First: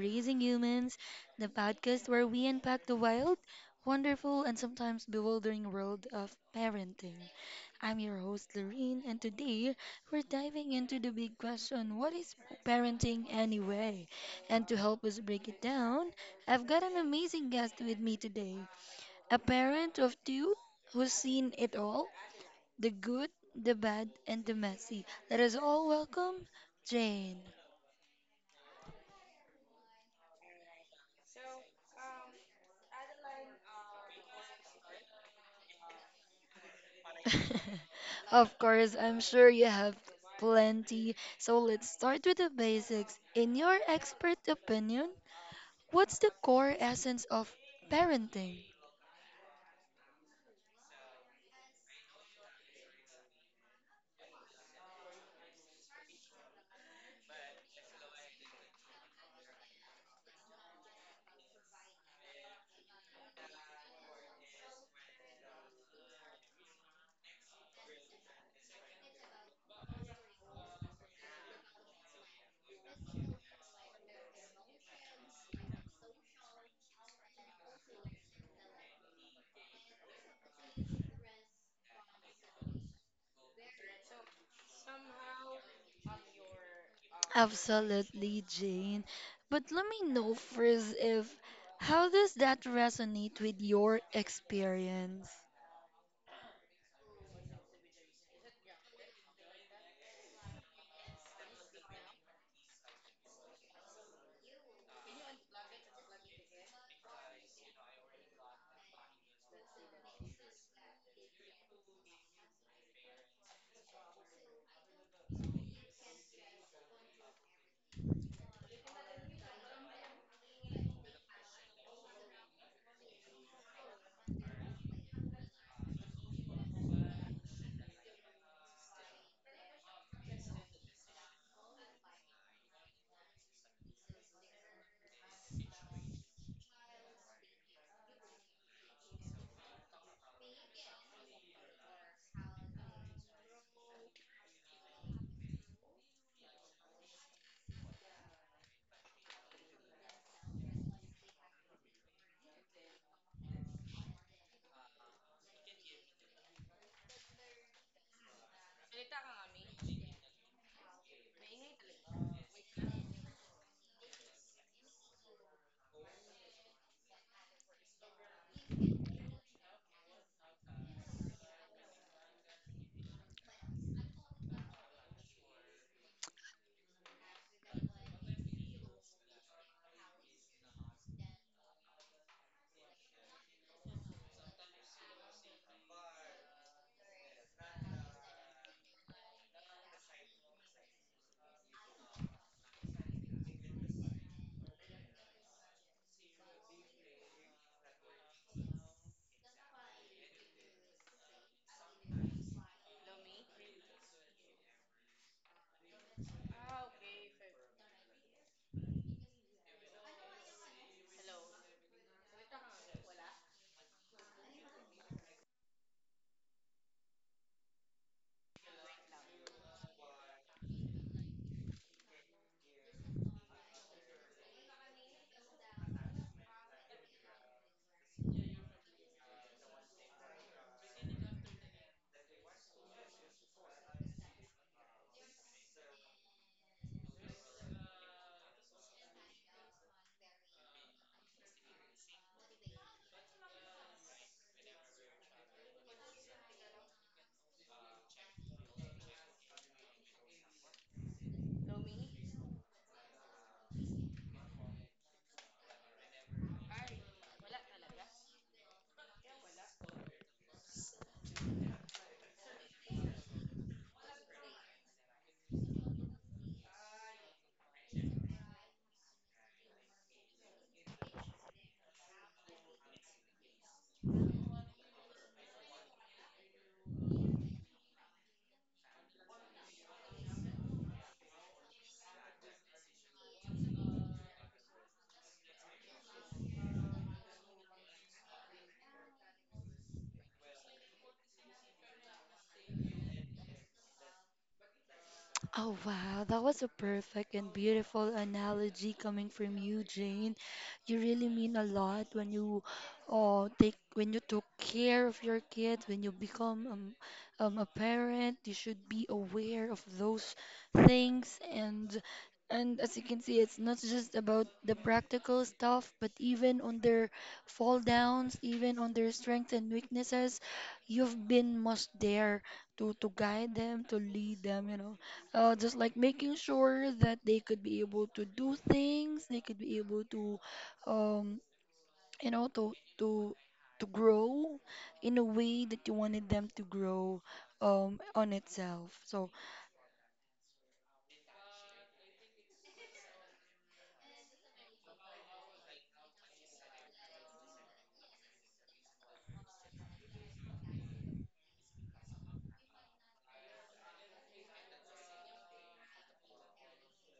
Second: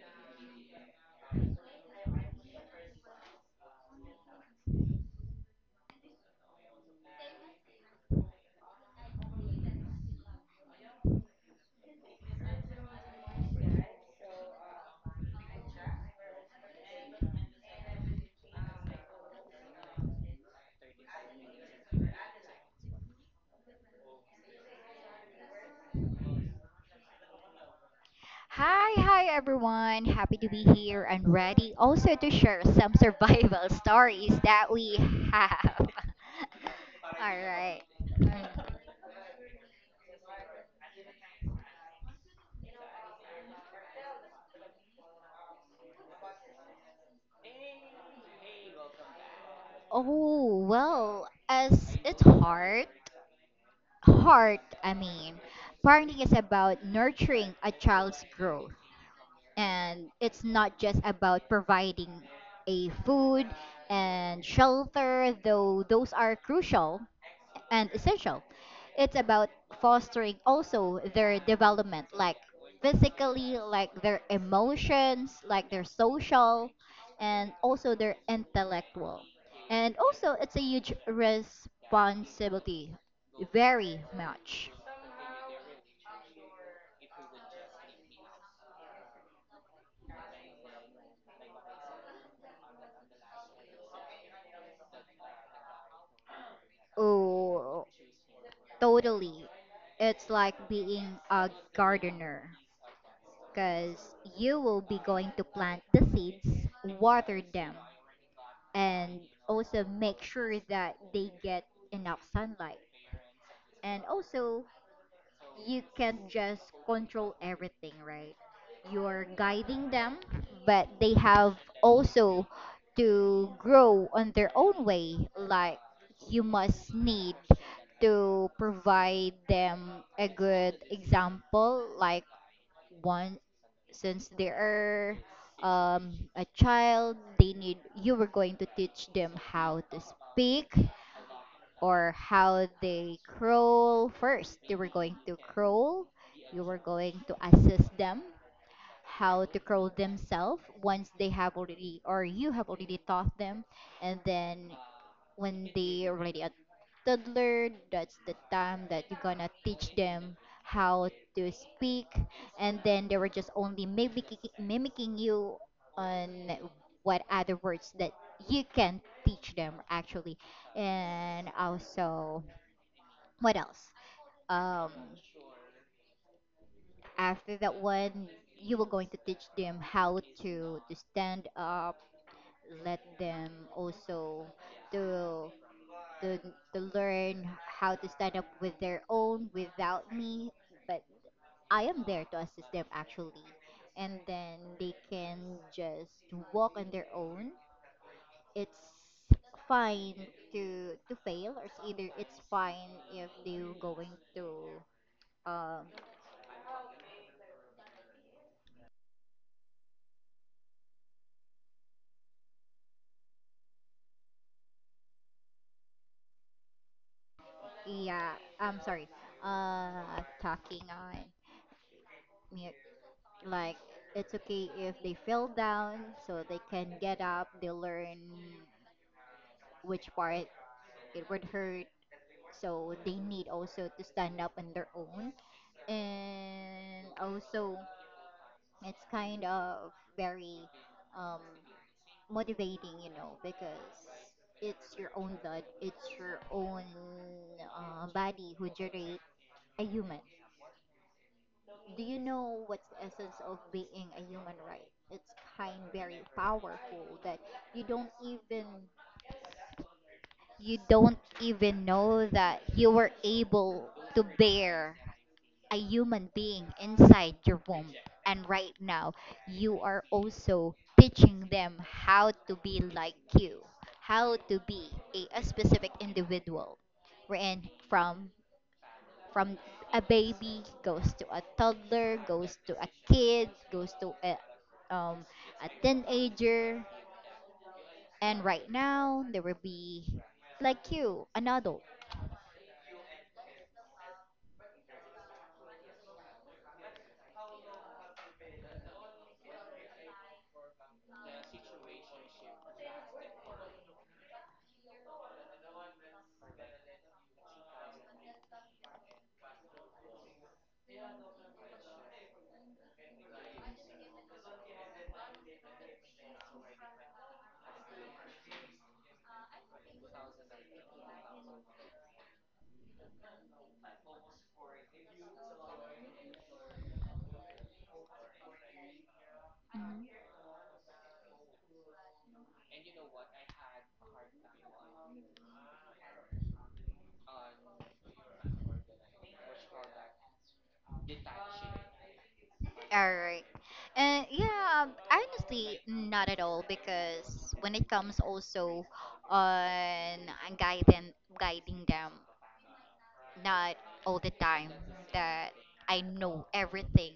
Raising Humans, the podcast where we unpack the wild, wonderful, and sometimes bewildering world of parenting. I'm your host, Lorene, and today we're diving into the big question: what is parenting anyway? And to help us break it down, I've got an amazing guest with me today, a parent of two who's seen it all: the good, the bad, and the messy. Let us all welcome Jane. Hi, everyone. Happy to be here and ready also to share some survival stories that we have. All right. Of Mm. course, I'm sure you have plenty. So let's start with the basics. In your expert opinion, what's the core essence of parenting? Oh, well, as its heart, parenting is about nurturing a child's growth. And it's not just about providing a food and shelter, though those are crucial and essential. It's about fostering also their development, like physically, like their emotions, like their social, and also their intellectual. And also, it's a huge responsibility, very much. Absolutely, Jane. But let me know first if how does that resonate with your experience? Oh, totally. It's like being a gardener because you will be going to plant the seeds, water them, and also make sure that they get enough sunlight. And also, you can't just control everything, right? You're guiding them, but they have also to grow on their own way. Like, you must need to provide them a good example, like one since they are a child, they need, you were going to teach them how to speak or how they crawl first, they were going to crawl, you were going to assist them how to crawl themselves once they have already or you have already taught them. And then when they are already a toddler, that's the time that you're gonna teach them how to speak, and then they were just only mimicking you on what other words that you can teach them actually. And also, what else? um After that one, you were going to teach them how to stand up, let them also to to, to learn how to stand up with their own without me, but I am there to assist them actually. And then they can just walk on their own. It's fine to fail, or it's either it's fine if they're going to, um yeah, I'm sorry, talking on mute. Like, it's okay if they fell down, so they can get up, they learn which part it would hurt. So they need also to stand up on their own. And also, it's kind of very, um, motivating, you know, because it's your own blood, it's your own body who generate a human. Do you know what's the essence of being a human, right? It's kind very powerful that you don't even you don't even know that you were able to bear a human being inside your womb. And right now, you are also teaching them how to be like you, how to be a specific individual. Wherein from a baby goes to a toddler, goes to a kid, goes to a, um a teenager, and right now there will be, like you, an adult. Oh, wow. That was a perfect and beautiful analogy coming from you, Jane. You really mean a lot when you take when you took care of your kids, when you become a parent, you should be aware of those things and as you can see, it's not just about the practical stuff, but even on their fall downs, even on their strengths and weaknesses, you've been much there to guide them, to lead them, you know. Just like making sure that they could be able to do things, they could be able Mm-hmm. to, um, you know, to to grow in a way that you wanted them to grow, on itself. So, All right. And yeah, honestly, not at all, because when it comes also on guiding guiding them, not all the time that I know everything,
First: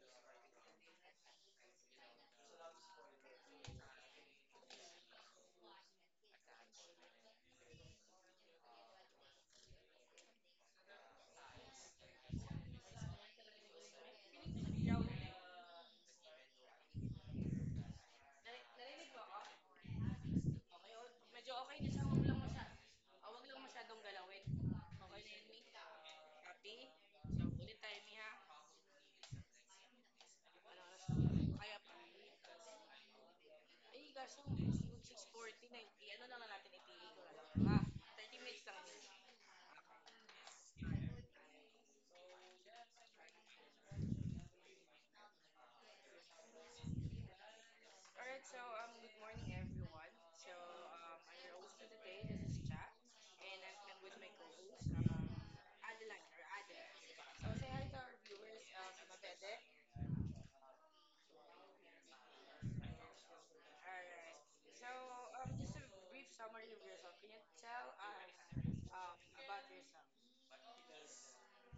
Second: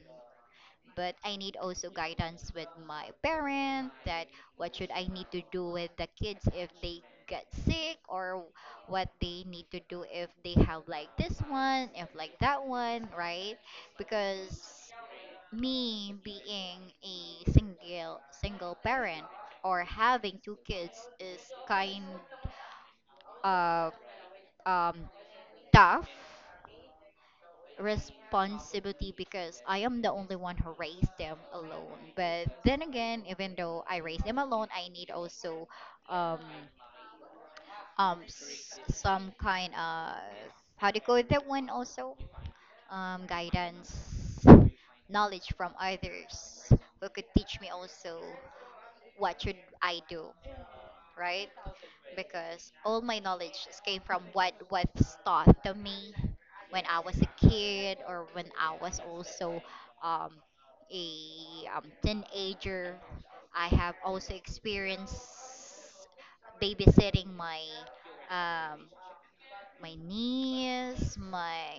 but I need also guidance with my parent that what should I need to do with the kids if they get sick, or what they need to do if they have like this one, if like that one, right? Because me being a single parent or having two kids is kind of, um, tough responsibility, because I am the only one who raised them alone. But then again, even though I raised them alone, I need also, um, some kind of how to call with that one also, guidance, knowledge from others who could teach me also what should I do, right? Because all my knowledge just came from what was taught to me when I was a kid, or when I was also, um, a, teenager. I have also experienced babysitting my, um, my niece, my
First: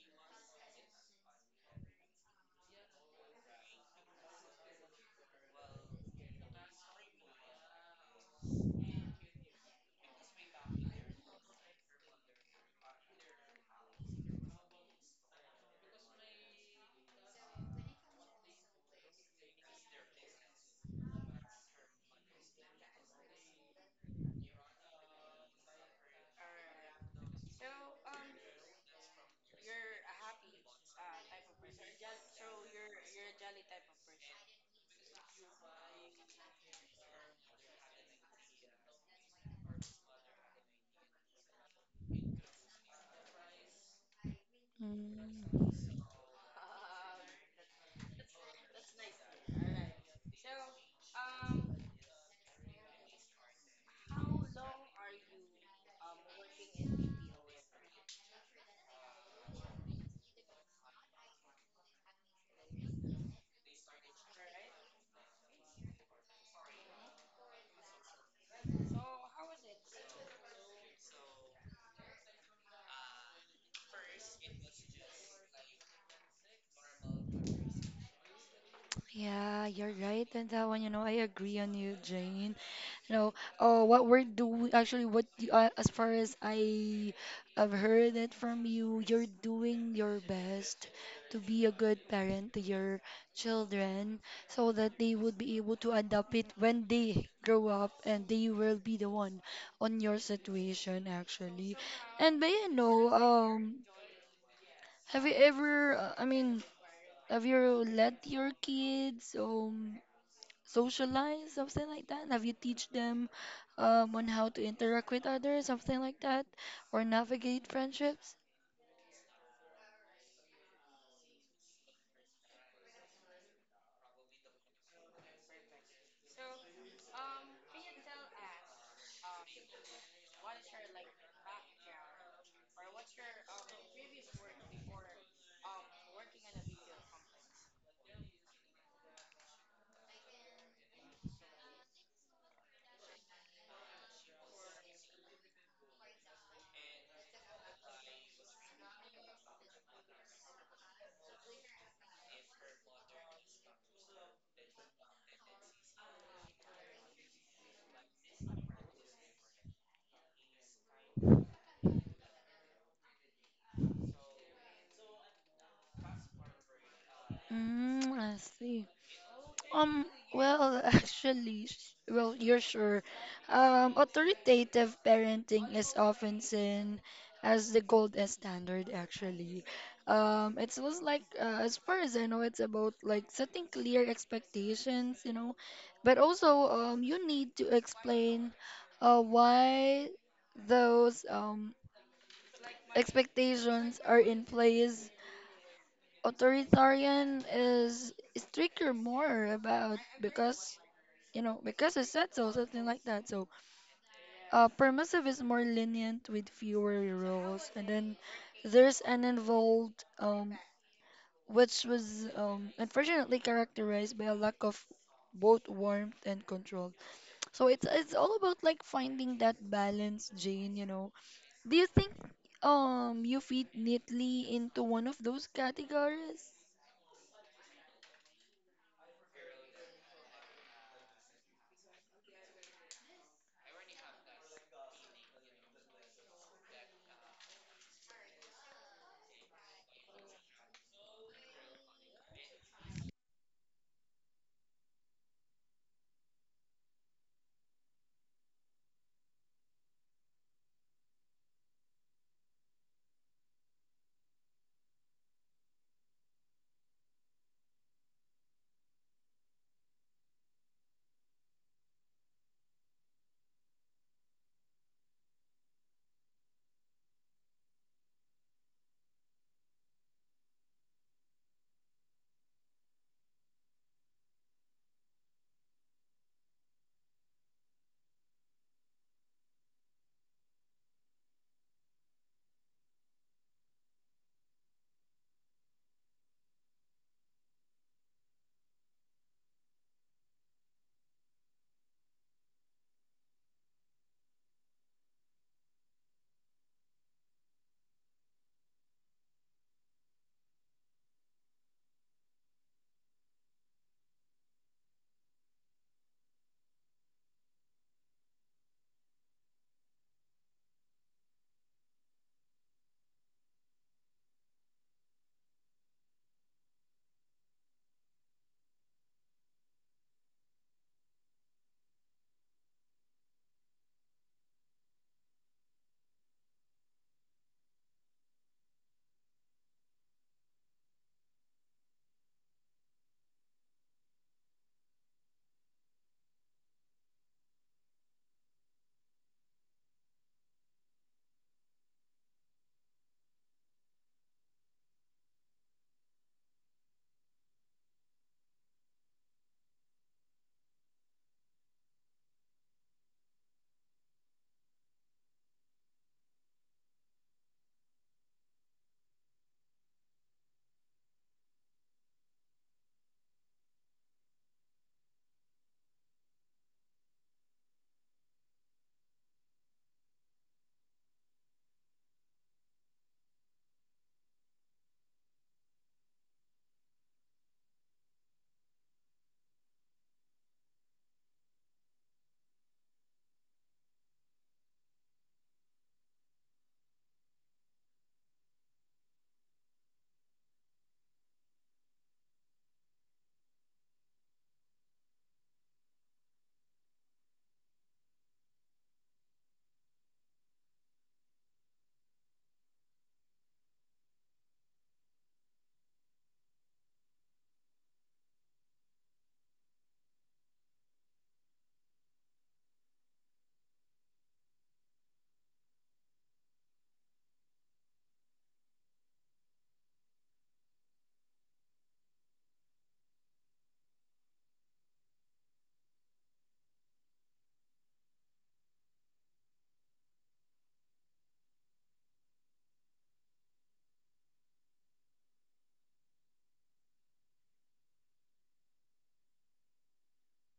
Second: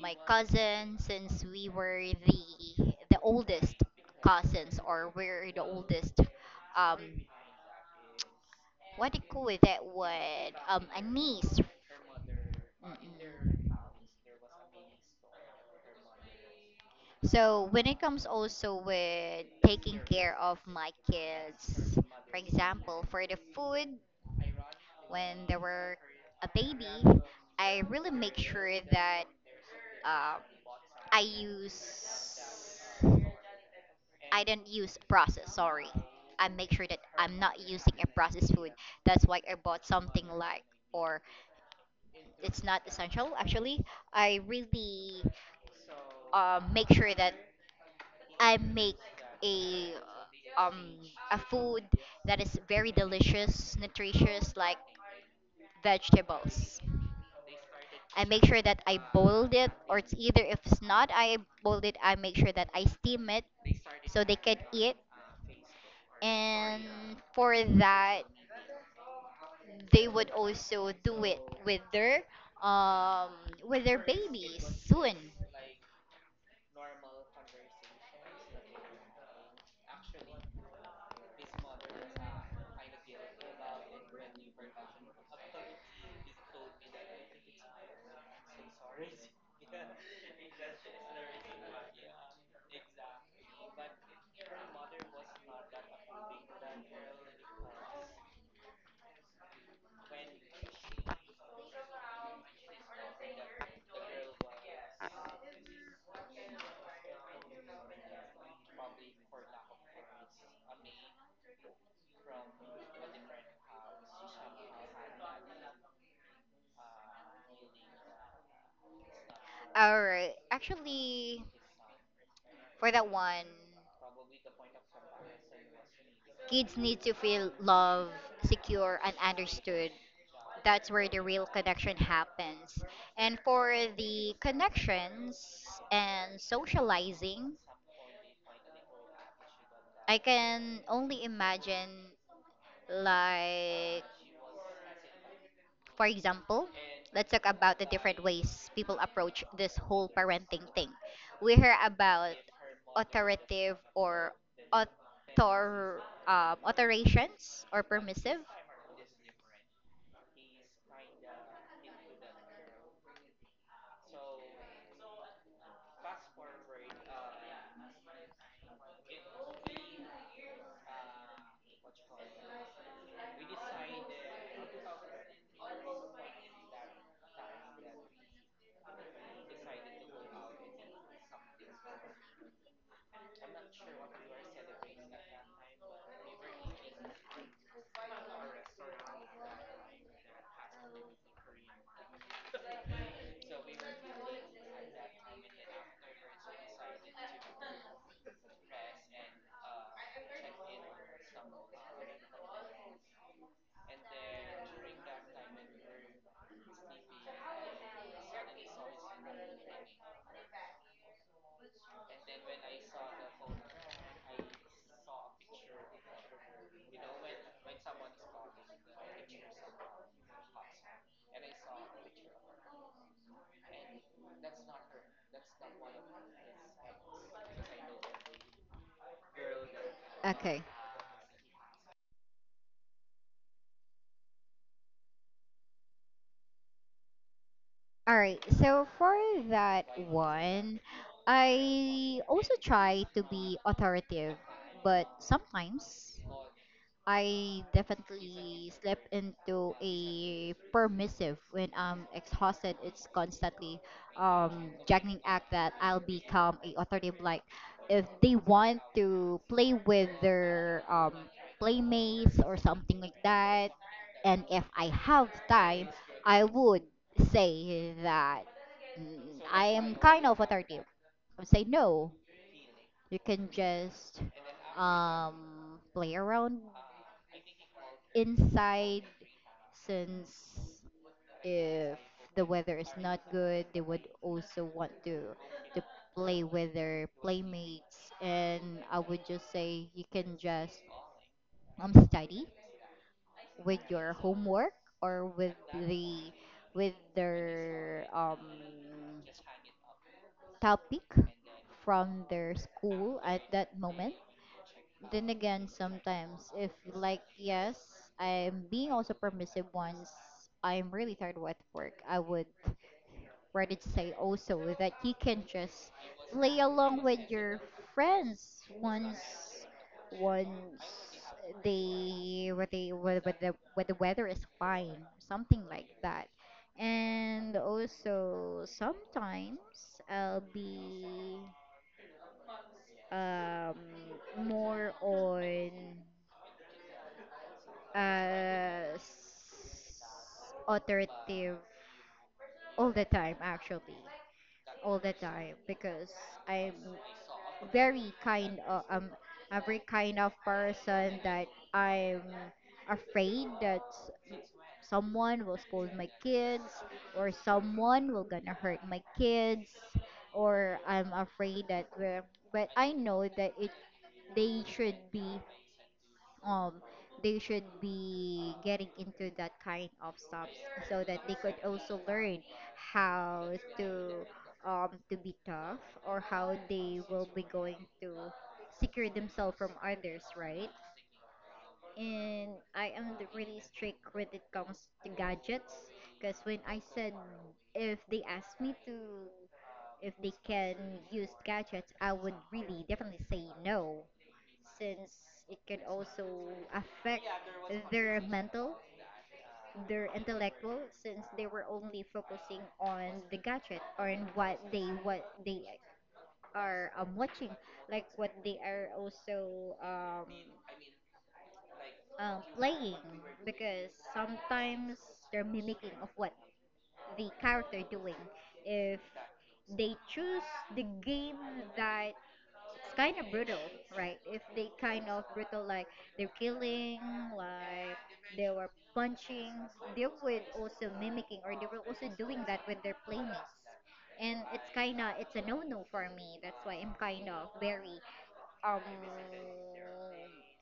my cousin, since we were the oldest cousins, or we're the oldest, um, what they call that word? Anise. Mm-mm. So when it comes also with taking care of my kids, for example, for the food when they were a baby, I really make sure that, uh, I use I don't use processed. Sorry, I make sure that I'm not using a processed food. That's why I bought something like, or, it's not essential, actually. I really, mm, make sure that I make a, um a food that is very delicious, nutritious, like vegetables. I make sure that I boiled it, or it's either if it's not I boiled it, I make sure that I steam it so they can eat. And for that, they would also do it with their, um with their babies soon. yeah, you're right on that one. You know, I agree on you, Jane. You know, oh, what we're doing actually, what you, as far as I have heard it from you, you're doing your best to be a good parent to your children so that they would be able to adapt it when they grow up and they will be the one on your situation actually. And but you know, have you ever, I mean, have you let your kids um? Socialize, something like that? Have you teach them on how to interact with others, something like that, or navigate friendships? Or actually, for that one, kids need to feel loved, secure and understood. That's where the real connection happens. And for the connections and socializing, I can only imagine, like, for example, let's talk about the different ways people approach this whole parenting thing. We hear about authoritative or author authorizations or permissive. Mm, I see. Um, well, actually, well, you're sure. Authoritative parenting is often seen as the gold standard, actually. It was like, as far as I know, it's about like setting clear expectations, you know, but also, you need to explain, why those, expectations are in place. Authoritarian is stricter, more about because you know, because it said so, something like that. So, permissive is more lenient with fewer rules, and then there's an involved, which was unfortunately characterized by a lack of both warmth and control. So it's all about like finding that balance, Jane. You know, do you think you fit neatly into one of those categories? Okay. All right. So for that one, I also try to be authoritative, but sometimes I definitely slip into a permissive when I'm exhausted. It's constantly, juggling act that I'll become a authoritative. Like, if they want to play with their, playmates or something like that, and if I have time, I would say that, mm, I am kind of authoritative. I would say no. You can just, play around inside, since if the weather is not good, they would also want to play with their playmates. And I would just say you can just, study with your homework, or with the, with their, topic from their school at that moment. Then again, sometimes if like yes, I'm being also permissive. Once I'm really tired with work, I would rather to say also that you can just play along with your friends once once they what the weather is fine, something like that. And also sometimes I'll be, um more on, uh, s- authoritative all the time actually all the time, because i'm I'm a very kind of person that I'm afraid that, someone will scold my kids, or someone will gonna hurt my kids, or I'm afraid that we're, but I know that it, they should be, um, they should be getting into that kind of stuff so that they could also learn how to, to be tough, or how they will be going to secure themselves from others, right? And I am the really strict when it comes to gadgets. Because when I said if they ask me to, if they can use gadgets, I would really definitely say no, since it can also affect their mental, their intellectual, since they were only focusing on the gadget, or on what they, what they are, watching, like what they are also, playing, because sometimes they're mimicking of what the character doing. If they choose the game that it's kind of brutal, right? If they kind of brutal, like, they're killing, like, they were punching, they would also mimicking, or they were also doing that with their playmates, and it's kind of, it's a no-no for me. That's why I'm kind of very, um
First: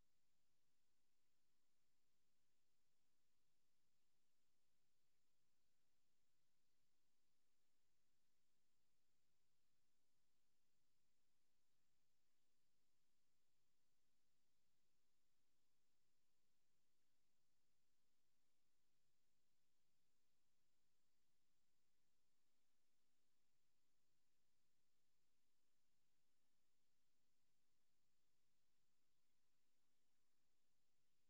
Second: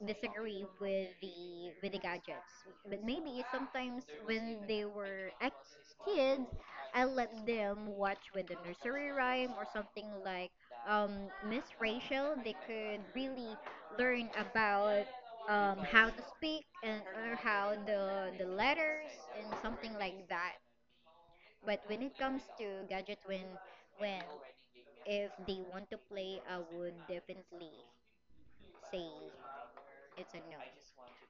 disagree with the gadgets. But maybe sometimes when they were a kid, I let them watch with the nursery rhyme or something like, um Miss Rachel. They could really learn about, how to speak, and or how the letters and something like that. But when it comes to gadget, when if they want to play, I would definitely say it's a no.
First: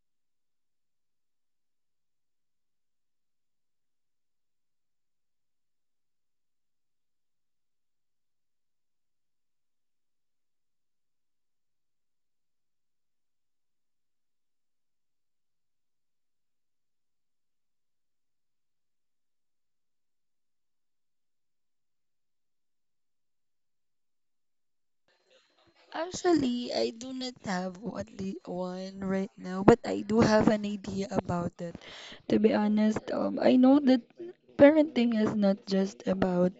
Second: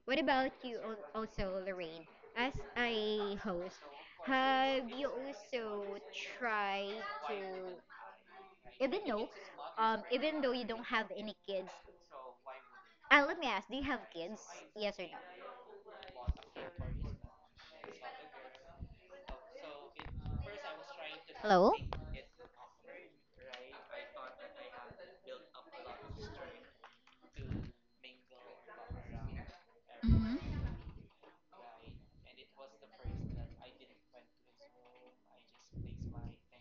What about you, also, Lorraine? As a host, have you also tried to, even though, even though you don't have any kids, let me ask, do you have kids? Yes or no? Hello? Actually, I do not have one, one right now, but I do Mhm. have an idea about it. To be honest, I know that parenting is not just about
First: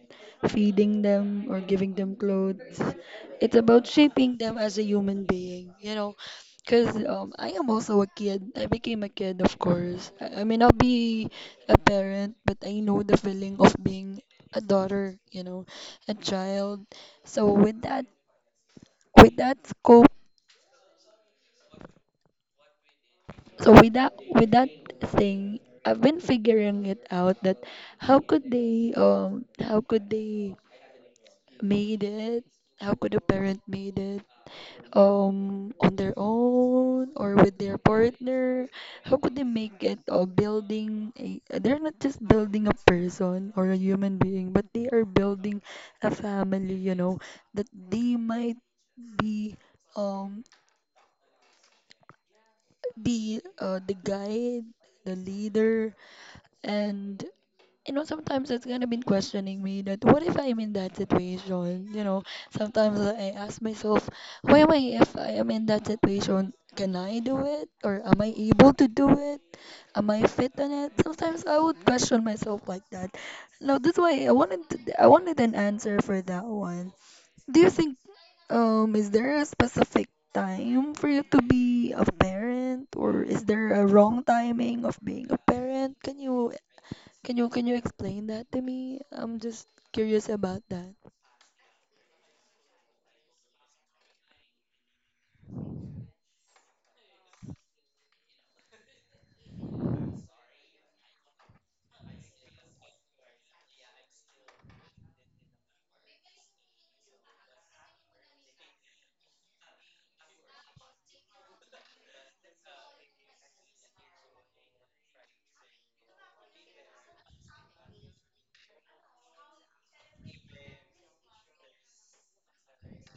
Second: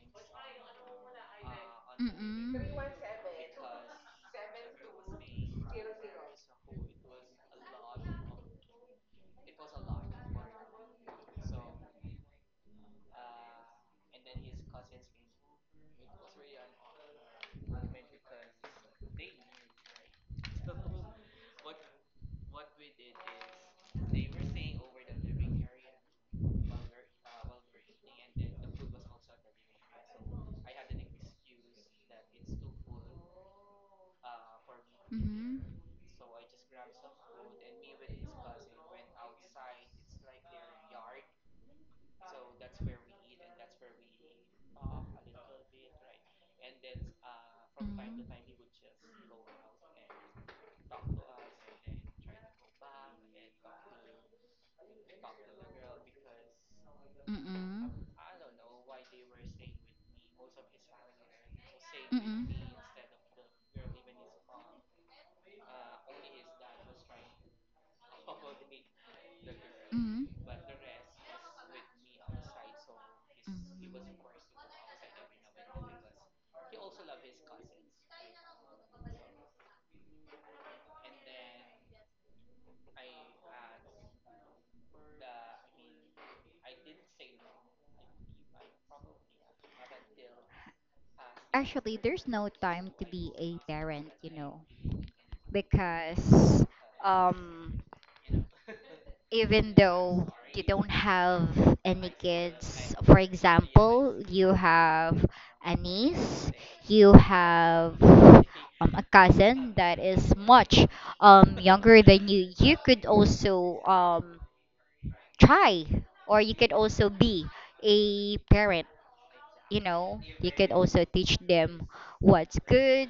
feeding them or giving them Mm-mm. clothes. It's about shaping them as a human being, you know, because I am also a kid. I became a kid, of course. I may not be a parent, but I know the feeling of being a daughter, you know, a child. So with that scope so with that thing, I've been figuring it out that how could they made it, how could a parent made it Mhm. On their own or with their partner, how could they make it, building a they're not just building a person or a human being but they are building a family, you Mm-mm. know, that they might be um be the guide, the leader, and Mm-mm. Mm-mm. you know sometimes it's kind of been questioning me that what if I'm in that situation? You know, sometimes I ask myself, why am I if I am in that situation? Can I do it, or am I able to do it? Am I fit on it? Sometimes I would question myself like that. Now that's why I wanted to, I wanted an answer for that one. Do you think is there a specific time for you to be a parent, or is there a wrong timing of being a parent? Can you can you explain that to me? I'm just curious about that. Actually, there's no time to be a parent, you know, because, um, even though you don't have any kids, for example, you have a niece, you have, a cousin that is much, younger than you, you could also, try, or you could also be a parent. You know, you could also teach them what's good,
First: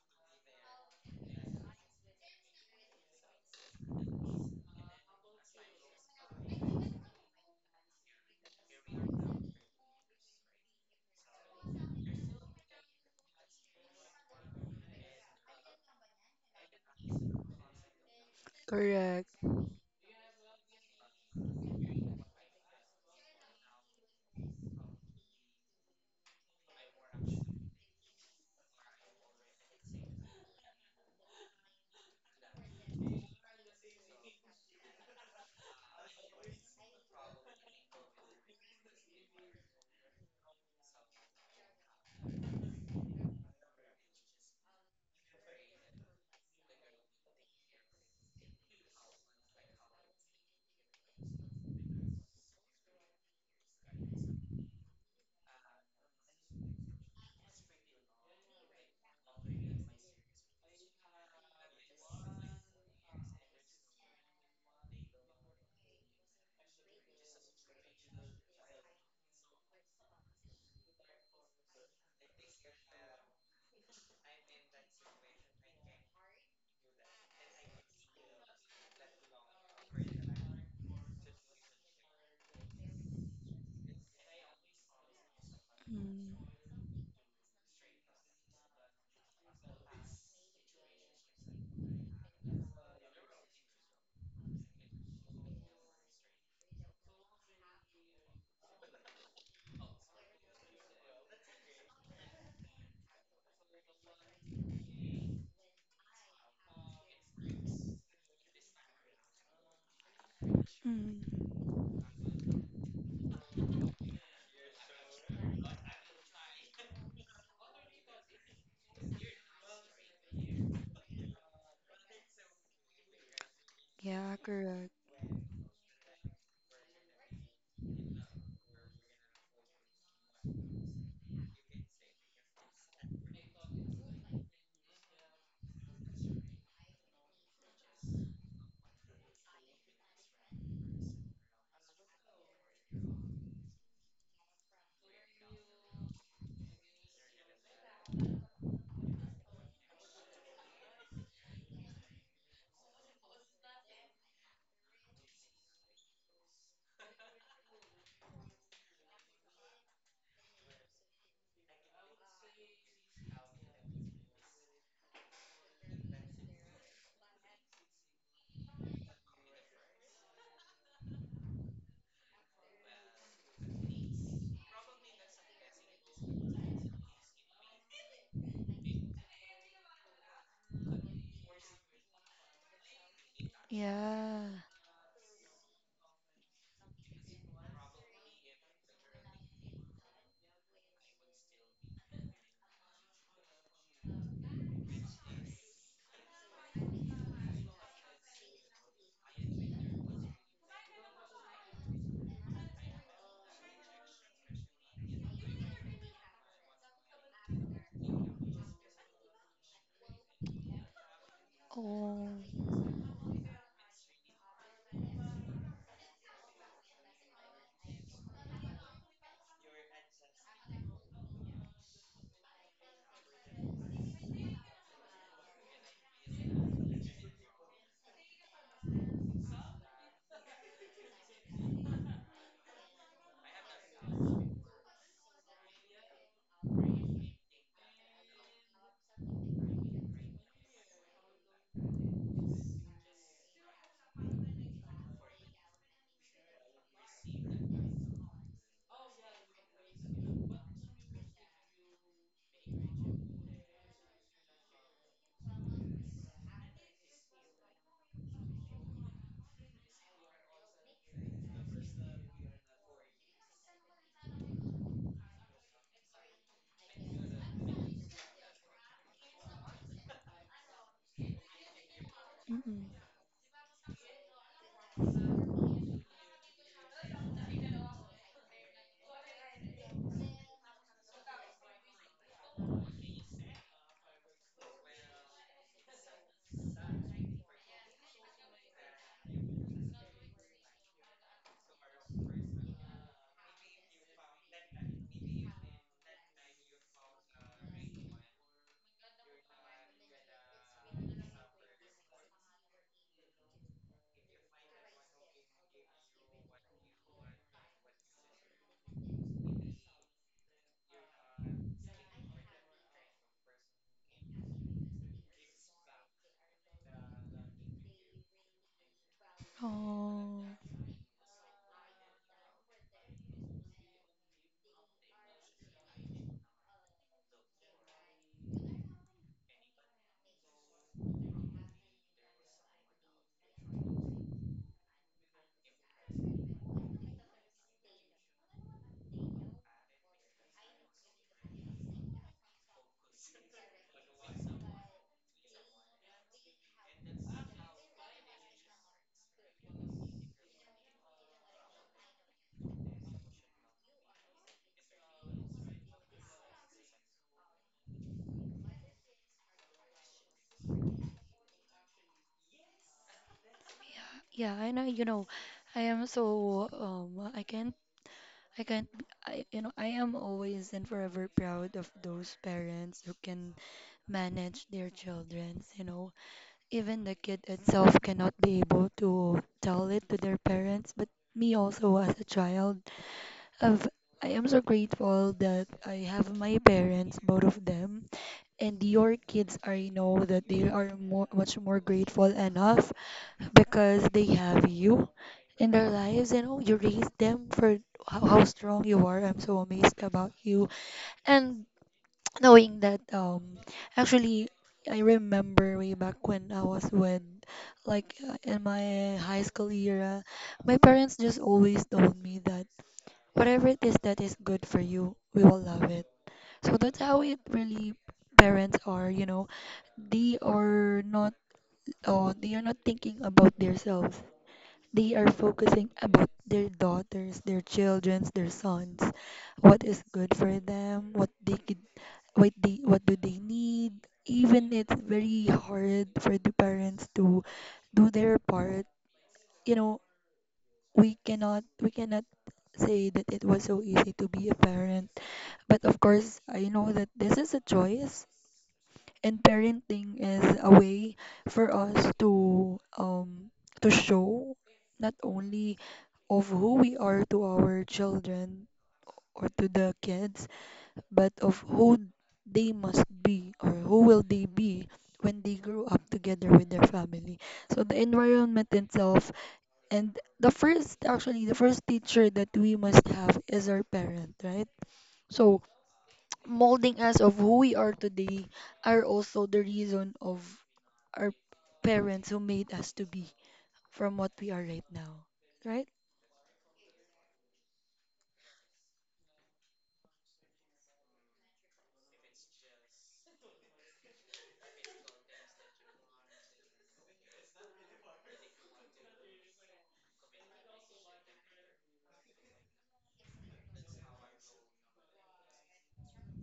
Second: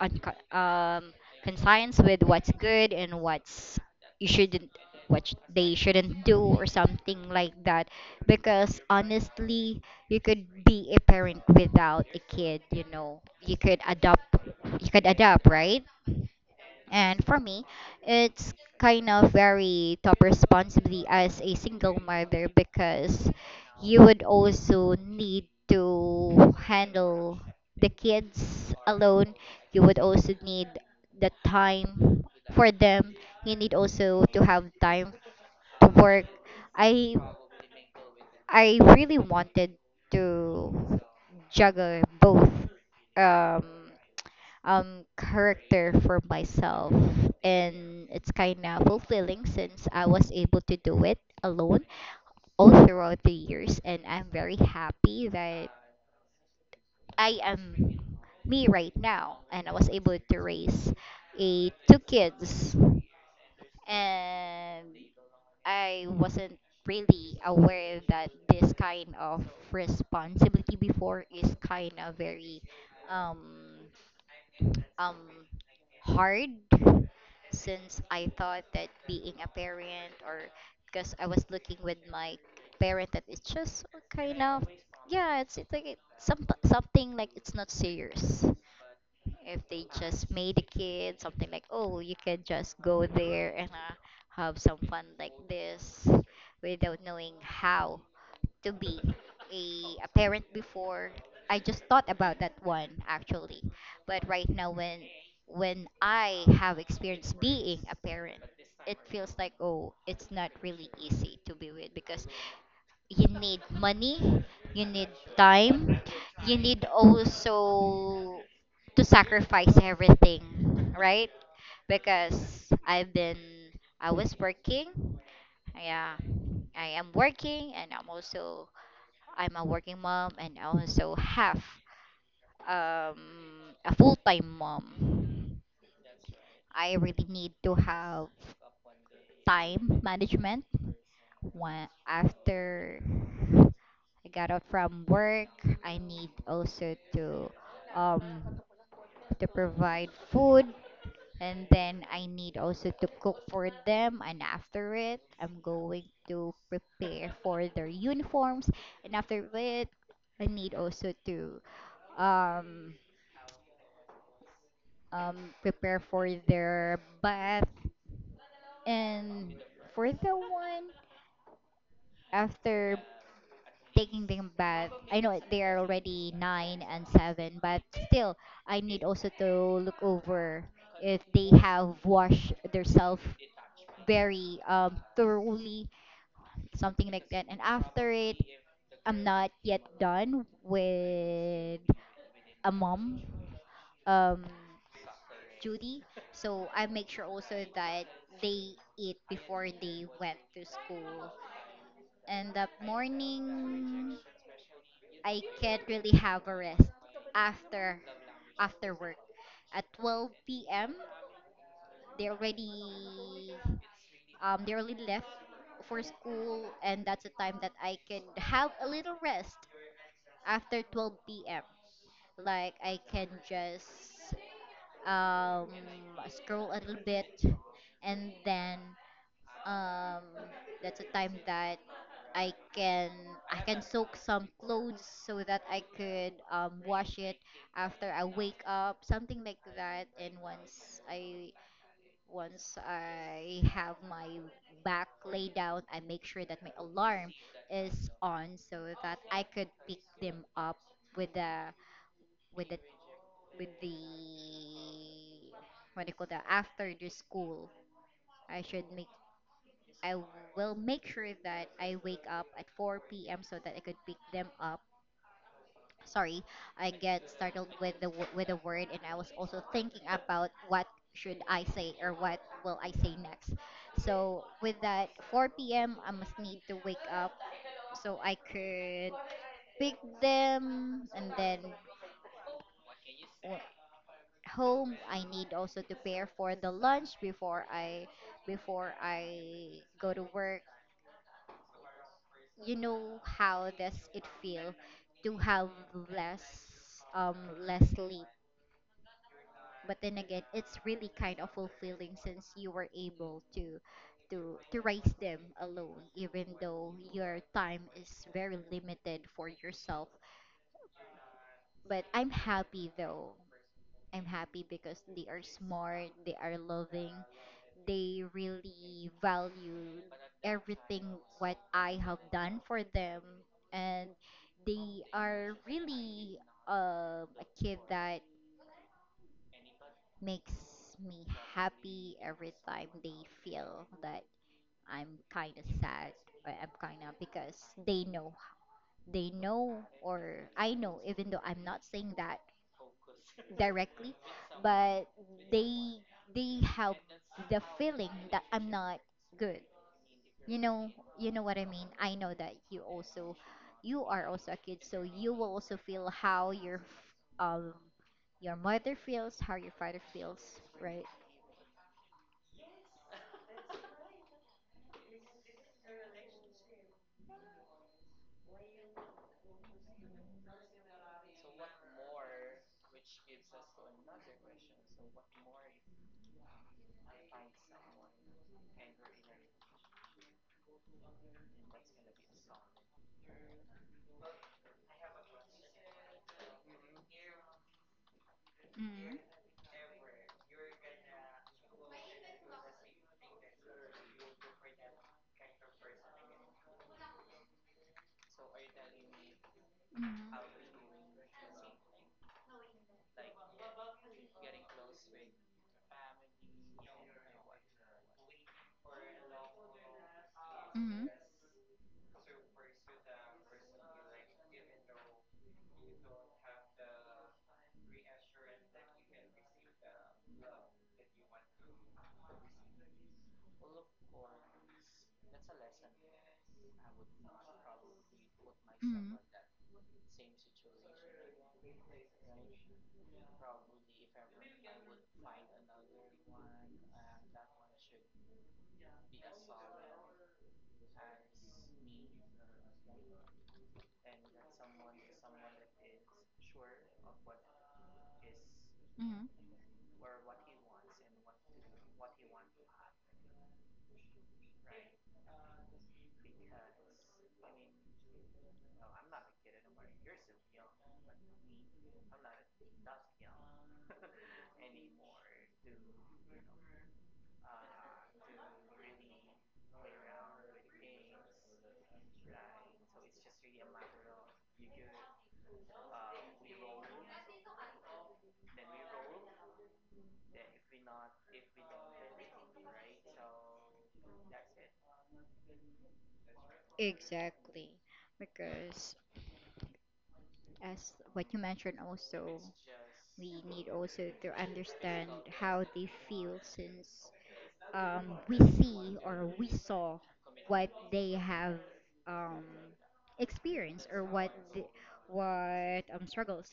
unco- um, conscience with what's good, and what's you shouldn't, they shouldn't do, or something like that. Because honestly, you could be a parent without a kid, you know. You could adopt, you could adopt, right? And for me, it's kind Correct. of very top responsibility as a single mother, because you would also need to handle the kids alone. You would also need the time for them. You need also to have time to work. I I really wanted to juggle both. Um, character for myself, and it's kind of fulfilling since I was able to do it alone all throughout the years, and I'm very happy that I am me right now and I was able to raise a two kids. And I wasn't really aware that this kind of responsibility before is kind of very um um hard, since I thought that being a parent, or because I was looking with my parent, that it's just kind of, yeah, it's like it, some Mm. something like it's not serious if they just made a kid, something like, oh, you can just go there and have some fun like this without knowing how to be a parent before. I just thought about that one actually. But right now, when I have experience being a parent, it feels like, oh, it's not really easy to Mm. be with, because you need money, you need time, you need also to sacrifice everything, right? Because I was Yeah, correct. working. Yeah. I am working, and I'm also, I'm a working mom and also have um, a full time mom. I really need to have time management when after I got out from work. I need also um, to provide food, and then I need also to cook for them, and after it I'm going to prepare for their uniforms, and after it I need also to um, um, prepare for their bath. And for the one after taking them bath, I know they are already nine and seven, but still, I need also to look over if they have washed themselves Yeah. very thoroughly, something like that. And after it, I'm not yet done with a mom. Um, Duty. So I make sure also that they eat before they went to school. And the morning, I can't really have a rest after after work. At 12 p.m., they Oh. already they already left for school, and that's the time that I can have a little rest after 12 p.m. Like I can just um, scroll a little bit, and then um that's a time that I can I can soak some clothes so that I could wash it after I wake up, something like that. And once I once I have my back laid down, I make sure that my alarm is on so that I could pick them up with the with the with the what do you call that, after the school. I should make I will make sure that I wake up at 4 p.m. so that I could pick them up. Sorry, I get startled with the with the word, and I was also thinking about what should I say or what will I Mm-mm. say next. So with that 4 p.m., I must need to wake up so I could pick them, and then w- home, I need also to prepare for the lunch before I before I go to work. You know how does it feel to have less less sleep. But then again, it's really kind of fulfilling, since you were able to to raise them alone, even though your time is very limited for yourself. But I'm happy though, I'm happy, because they are smart, they are loving, they really value Oh. everything what I have done for them, and they are really a kid that makes me happy every time they feel that I'm kind of sad, or I'm kind of, because they know, they know, or I know, even though I'm not saying that directly, but they they have the feeling that I'm not good. You know, you know what I mean. I know that you also, you are also a kid, so you will also feel how your, um, your mother feels, how your father feels, right? Yeah, I know, you know, I am so I can't I can't, I, you know, I am always and forever proud of those parents who can manage their children, you know. Even the kid itself cannot be able to tell it to their parents, but me also as a child, I've, I am so grateful that I have my parents, both of them, and Mm. your kids, I know that they are more, much more grateful enough because they have you in their lives and oh you raised them for how strong you are, I'm so amazed about Mm. you. And knowing that actually I remember way back when I was with like in my high school era, my Mm-hmm. parents just always told me that whatever it is that is good for you we will love it, so that's how it really parents are, you know. They are not they are not thinking about themselves. They are focusing about their daughters, their children, their sons. Mm. What is good for them, what they could what they what do they need. Even it's very hard for the parents to do their part. You know, we cannot say that it was so easy to be a parent. But of course, I know that this is a choice Mm. and parenting is a way for us to show not only of who we are to our children or to the kids, but of who they must be or who will they be when they grow up together with their family. So the environment itself and the first, actually the first teacher that we must have is our parent, right? So molding us of who we are today are also the reason of our parents who made us to be from what we are right now. Right? Exactly. Because as what you mentioned also, we need also to understand how they feel, since we see, or we saw what they have um, experienced, or what the, what struggles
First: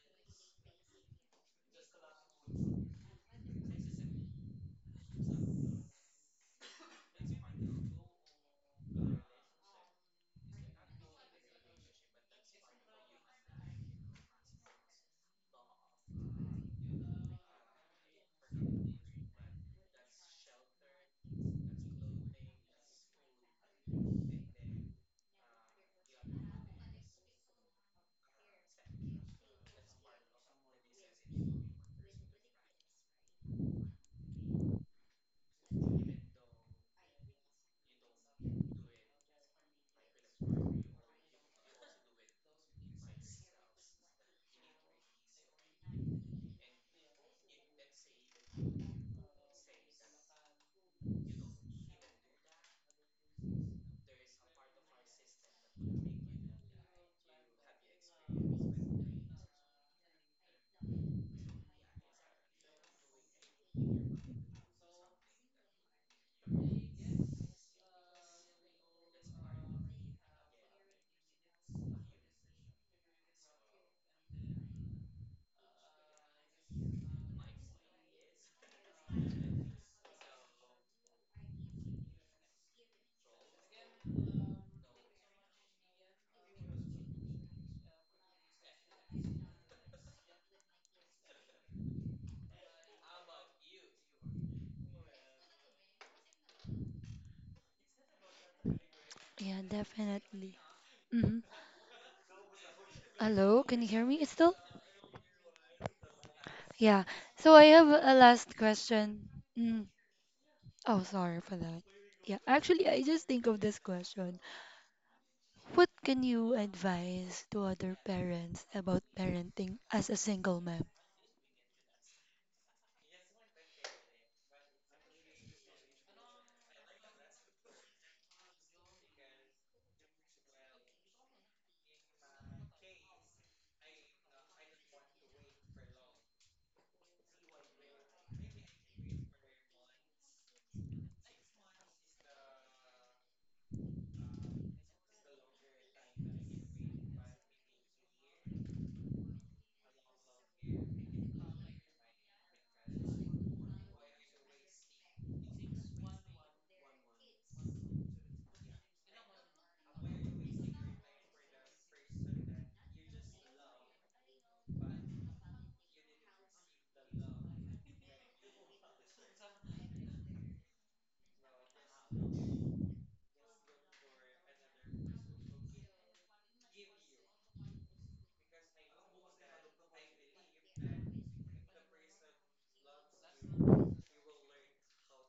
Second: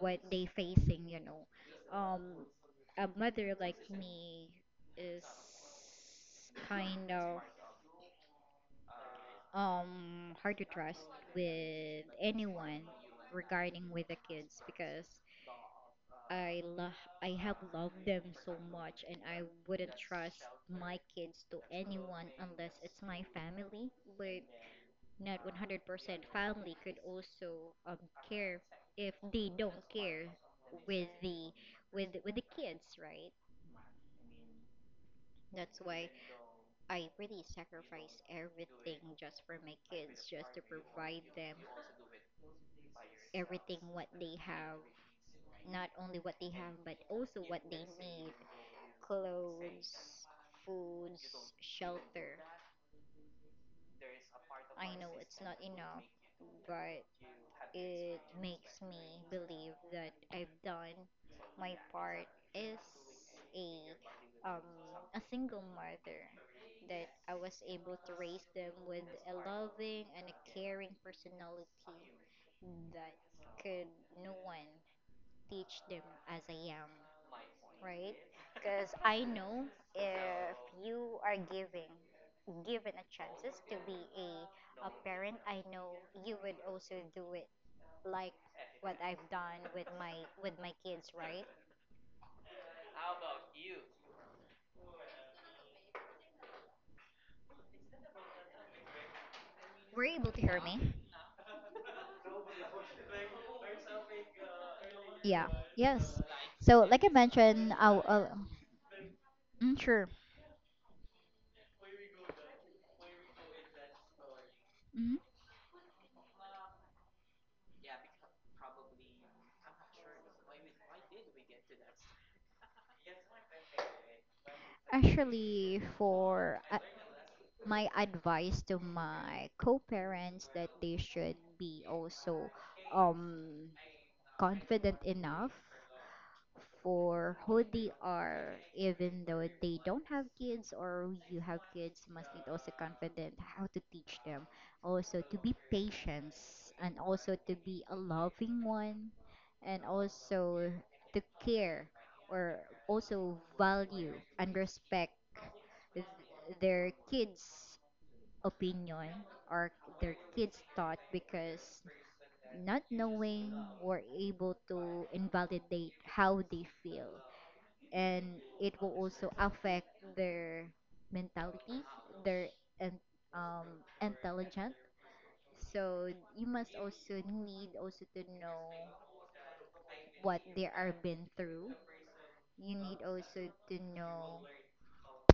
what they facing, you know. um, a mother like me is kind of hard to trust with anyone regarding with the kids, because I love, I have loved them so much, and I wouldn't trust my kids to anyone unless it's my family. But not 100% family could also care, if they don't care with the with the kids, right? That's why I really sacrifice everything just for my kids, just to provide them everything what they have, not only what they have but also what they need: clothes, foods, shelter. I know it's not enough, but it makes me believe that I've done my part as a um a single mother, that I was able to raise them with a loving and a caring personality that could, no one teach them as I am, right? Because I know, if you are giving, given a chances to be a parent, I know you would also do it like what I've done with my kids, right? Yeah, Were you able to hear definitely. me? hmm Hello, can you hear me still? Yeah, yes. So, like Yeah. I So I mentioned, have I'll, a I'll last question. mm, Mm. sure. Oh, sorry for that. Yeah, actually, I just think of this question. Hmm. What can you advise to other parents about parenting as a single mom? Actually, for my advice to my co-parents, that they should be also um confident enough for who they are, even though they don't have kids, or you have kids, must need also confident how to teach them, also to be patient, and also to be a loving one, and also to care, or also value and respect th- their kids opinion, or their kids' thought. Because not knowing, we're able to invalidate how they feel. And it will also affect their mentality, their in- intelligence. So you must also need also to know what they are been through. You need also to know,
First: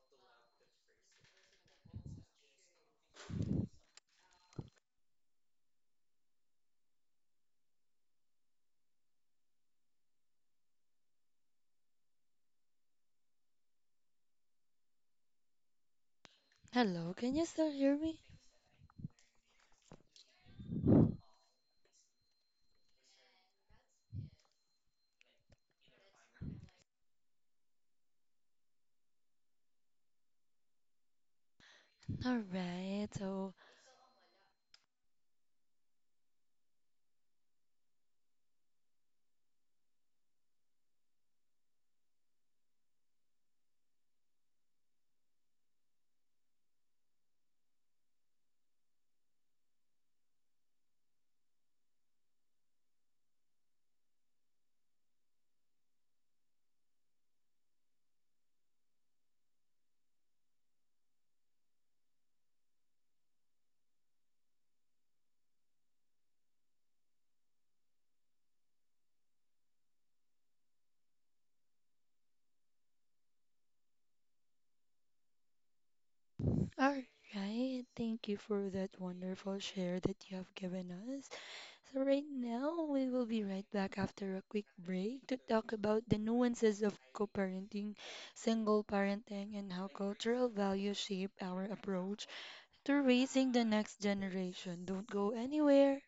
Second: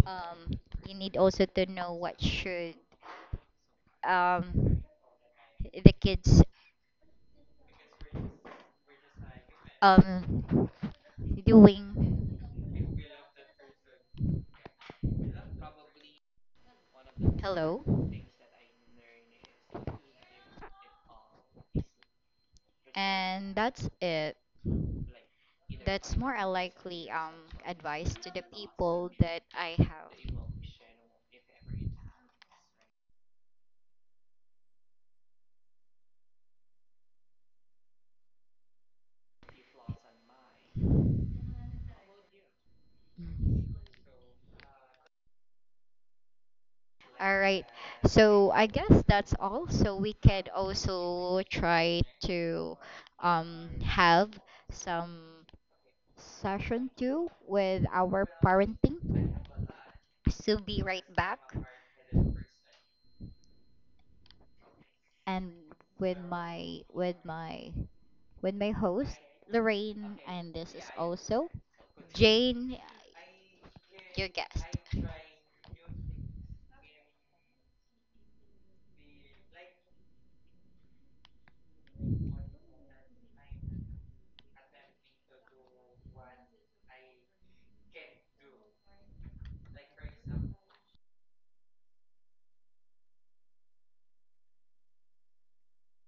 um, you need also to know what should, um, the kids, um, doing? Hello, can you still Hello. hear me? And that's it. That's more a likely advice to the people that I have. All right. So, All right. So I guess that's all. So we could also try to have some session two with our parenting. So be right back. And with my with my host Lorraine, and this is also Jane, your guest. all right. Thank you for that wonderful share that you have given us. So, right now, we will be right back after a quick break to talk about the nuances of co parenting, single parenting, and how cultural values shape our approach to raising the next generation. Don't go anywhere.